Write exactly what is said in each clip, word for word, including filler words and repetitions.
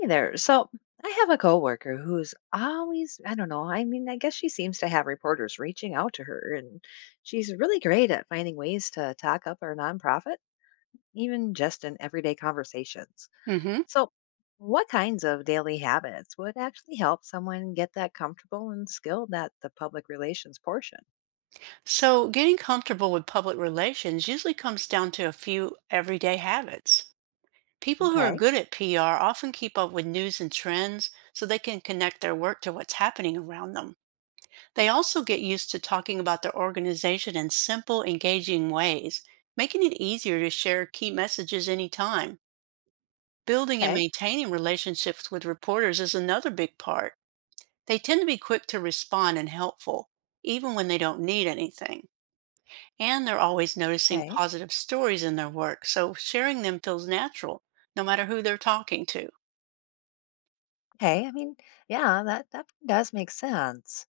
Hey there. So I have a coworker who's always, I don't know, I mean, I guess she seems to have reporters reaching out to her, and she's really great at finding ways to talk up our nonprofit, even just in everyday conversations. Hmm. So, what kinds of daily habits would actually help someone get that comfortable and skilled at the public relations portion? So, getting comfortable with public relations usually comes down to a few everyday habits. People who are Okay, good at P R often keep up with news and trends so they can connect their work to what's happening around them. They also get used to talking about their organization in simple, engaging ways, making it easier to share key messages anytime. Building and okay, maintaining relationships with reporters is another big part. They tend to be quick to respond and helpful, even when they don't need anything. And they're always noticing okay, positive stories in their work, so sharing them feels natural, no matter who they're talking to. okay. I mean, yeah, that that does make sense.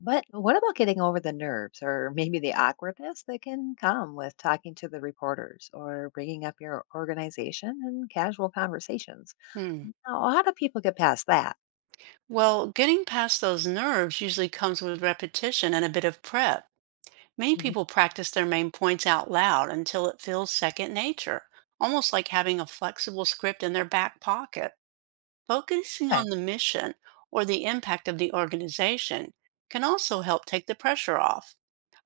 But what about getting over the nerves or maybe the awkwardness that can come with talking to the reporters or bringing up your organization in casual conversations? Hmm. Now, how do people get past that? Well, getting past those nerves usually comes with repetition and a bit of prep. Many Mhm. people practice their main points out loud until it feels second nature, almost like having a flexible script in their back pocket. Focusing Okay, on the mission or the impact of the organization can also help take the pressure off.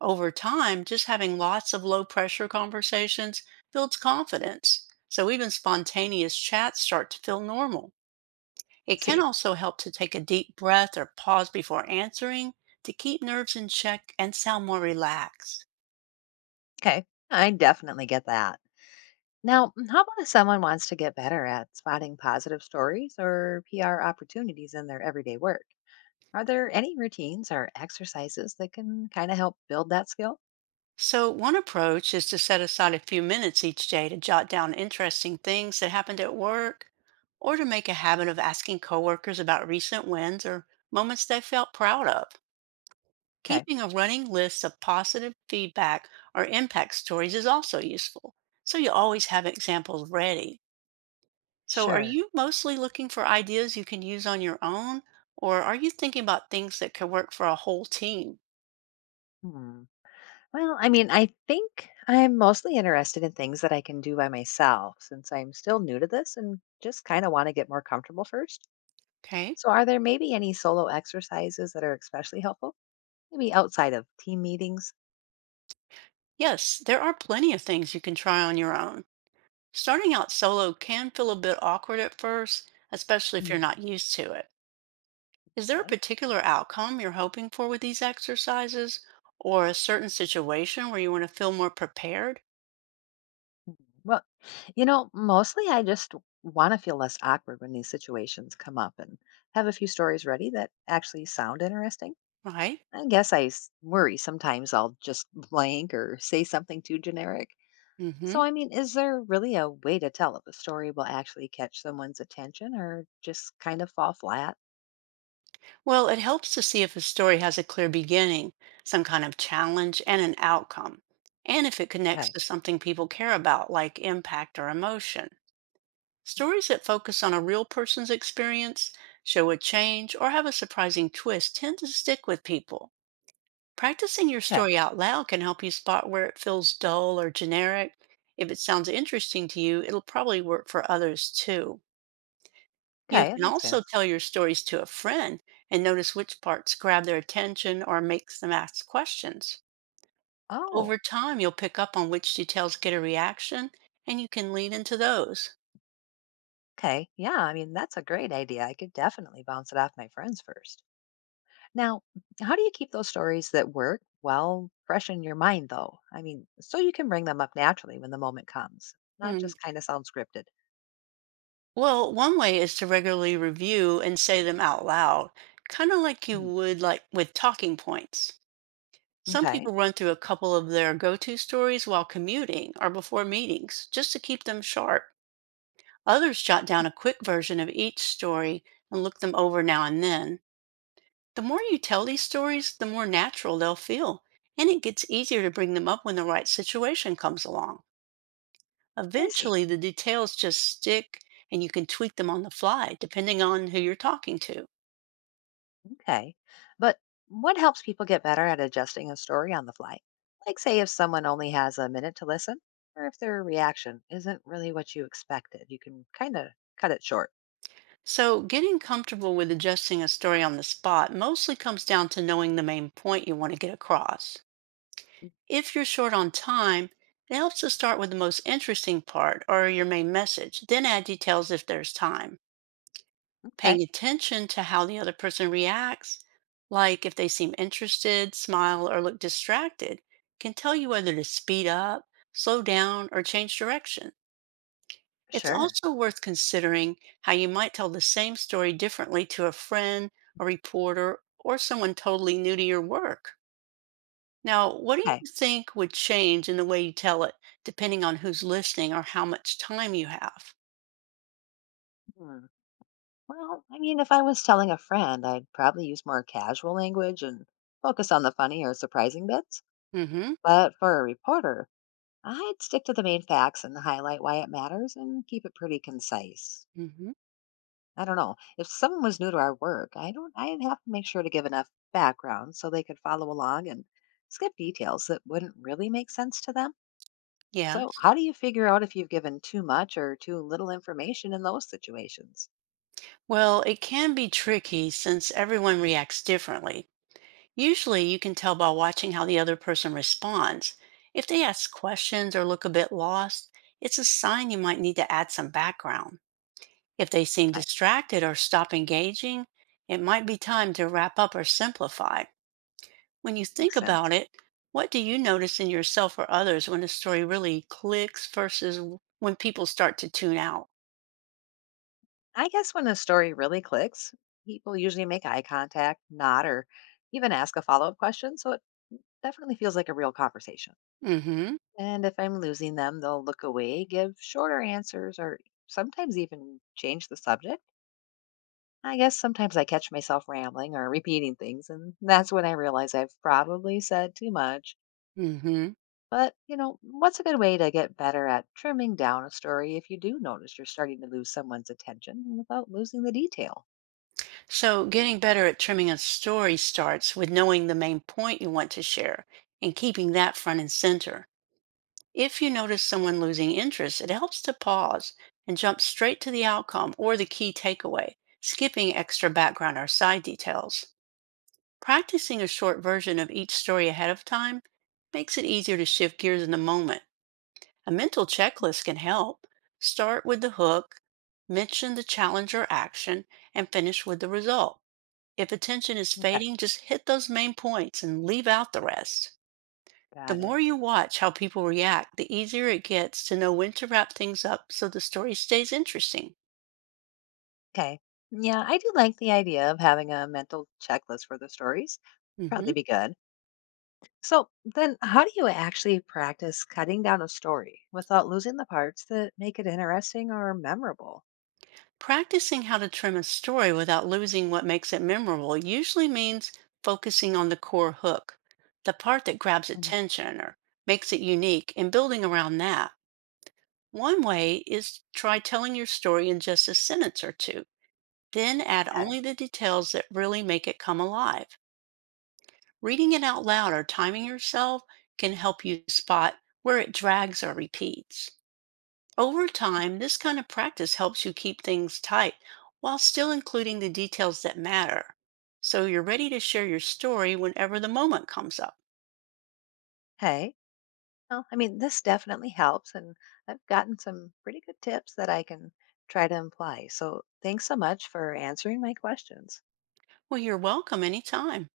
Over time, just having lots of low pressure conversations builds confidence. So even spontaneous chats start to feel normal. I It can see. also help to take a deep breath or pause before answering to keep nerves in check and sound more relaxed. Okay, I definitely get that. Now, mm, how about if someone wants to get better at spotting positive stories or P R opportunities in their everyday work? Are there any routines or exercises that can kind of help build that skill? So, one approach is to set aside a few minutes each day to jot down interesting things that happened at work or to make a habit of asking coworkers about recent wins or moments they felt proud of. Okay, Keeping a running list of positive feedback or impact stories is also useful, so you always have examples ready. So, are sure. you mostly looking for ideas you can use on your own, or are you thinking about things that could work for a whole team? Hmm. Well, I mean, I think I'm mostly interested in things that I can do by myself since I'm still new to this and just kind of want to get more comfortable first. Okay. So, are there maybe any solo exercises that are especially helpful? Maybe outside of team meetings? Yes, there are plenty of things you can try on your own. Starting out solo can feel a bit awkward at first, especially if Mm. you're not used to it. Is there a Okay. particular outcome you're hoping for with these exercises or a certain situation where you want to feel more prepared? Well, you know, mostly I just want to feel less awkward when these situations come up and have a few stories ready that actually sound interesting. Right? I guess I s- worry sometimes I'll just blank or say something too generic. So, Hmm. I mean, is there really a way to tell if a story will actually catch someone's attention or just kind of fall flat? Well, it helps to see if a story has a clear beginning, some kind of challenge, and an outcome, and if it connects Okay. to something people care about, like impact or emotion. Stories that focus on a real person's experience, show a change, or have a surprising twist tend to stick with people. Practicing your Okay. story out loud can help you spot where it feels dull or generic. If it sounds interesting to you, it'll probably work for others too. You Okay. That can makes also sense. tell your stories to a friend and notice which parts grab their attention or makes them ask questions. Oh, Over time, you'll pick up on which details get a reaction and you can lean into those. okay. Yeah. I mean, that's a great idea. I could definitely bounce it off my friends first. Now, how do you keep those stories that work well fresh in your mind, though? I mean, so you can bring them up naturally when the moment comes, not Hmm. just kind of sound scripted. Well, one way is to regularly review and say them out loud, kind of like you Mm, would like with talking points. Some okay. people run through a couple of their go-to stories while commuting or before meetings, just to keep them sharp. Others jot down a quick version of each story and look them over now and then. The more you tell these stories, the more natural they'll feel, and it gets easier to bring them up when the right situation comes along. I see. Eventually, the details just stick and you can tweak them on the fly, depending on who you're talking to. Okay. But what helps people get better at adjusting a story on the fly? Like, say, if someone only has a minute to listen, or if their reaction isn't really what you expected, you can kind of cut it short. So, getting comfortable with adjusting a story on the spot mostly comes down to knowing the main point you want to get across. If you're short on time, it helps to start with the most interesting part or your main message, then add details if there's time. Okay, Paying attention to how the other person reacts, like if they seem interested, smile, or look distracted, can tell you whether to speed up, slow down, or change direction. It's sure. also worth considering how you might tell the same story differently to a friend, a reporter, or someone totally new to your work. Now, what do Okay. you think would change in the way you tell it, depending on who's listening or how much time you have? Hmm. Well, I mean, if I was telling a friend, I'd probably use more casual language and focus on the funny or surprising bits. Mm hmm. But for a reporter, I'd stick to the main facts and highlight why it matters and keep it pretty concise. Mm hmm. I don't know. If someone was new to our work, I don't I'd have to make sure to give enough background so they could follow along and skip details that wouldn't really make sense to them. Yeah. So, how do you figure out if you've given too much or too little information in those situations? Well, it can be tricky since everyone reacts differently. Usually, you can tell by watching how the other person responds. If they ask questions or look a bit lost, it's a sign you might need to add some background. If they seem That distracted or stop engaging, it might be time to wrap up or simplify. When you think makes sense. about it, what do you notice in yourself or others when a story really clicks versus when people start to tune out? I guess when a story really clicks, people usually make eye contact, nod, or even ask a follow up question. So, it definitely feels like a real conversation. Mm hmm. And if I'm losing them, they'll look away, give shorter answers, or sometimes even change the subject. I guess sometimes I catch myself rambling or repeating things, and that's when I realize I've probably said too much. Mm hmm. But, you know, what's a good way to get better at trimming down a story if you do notice you're starting to lose someone's attention without losing the detail? So, getting better at trimming a story starts with knowing the main point you want to share and keeping that front and center. If you notice someone losing interest, it helps to pause and jump straight to the outcome or the key takeaway, skipping extra background or side details. Practicing a short version of each story ahead of time makes it easier to shift gears in the moment. A mental checklist can help. Start with the hook, mention the challenge or action, and finish with the result. If attention is Okay, fading, just hit those main points and leave out the rest. The got it. more you watch how people react, the easier it gets to know when to wrap things up so the story stays interesting. Okay. Yeah, I do like the idea of having a mental checklist for the stories. Probably Mhm. be good. So, then how do you actually practice cutting down a story without losing the parts that make it interesting or memorable? Practicing how to trim a story without losing what makes it memorable usually means focusing on the core hook, the part that grabs Mhm. attention or makes it unique, and building around that. One way is to try telling your story in just a sentence or two, then add Okay. only the details that really make it come alive. Reading it out loud or timing yourself can help you spot where it drags or repeats. Over time, this kind of practice helps you keep things tight while still including the details that matter. So you're ready to share your story whenever the moment comes up. Hey. Well, I mean, this definitely helps, and I've gotten some pretty good tips that I can try to imply. So, thanks so much for answering my questions. Well, you're welcome anytime.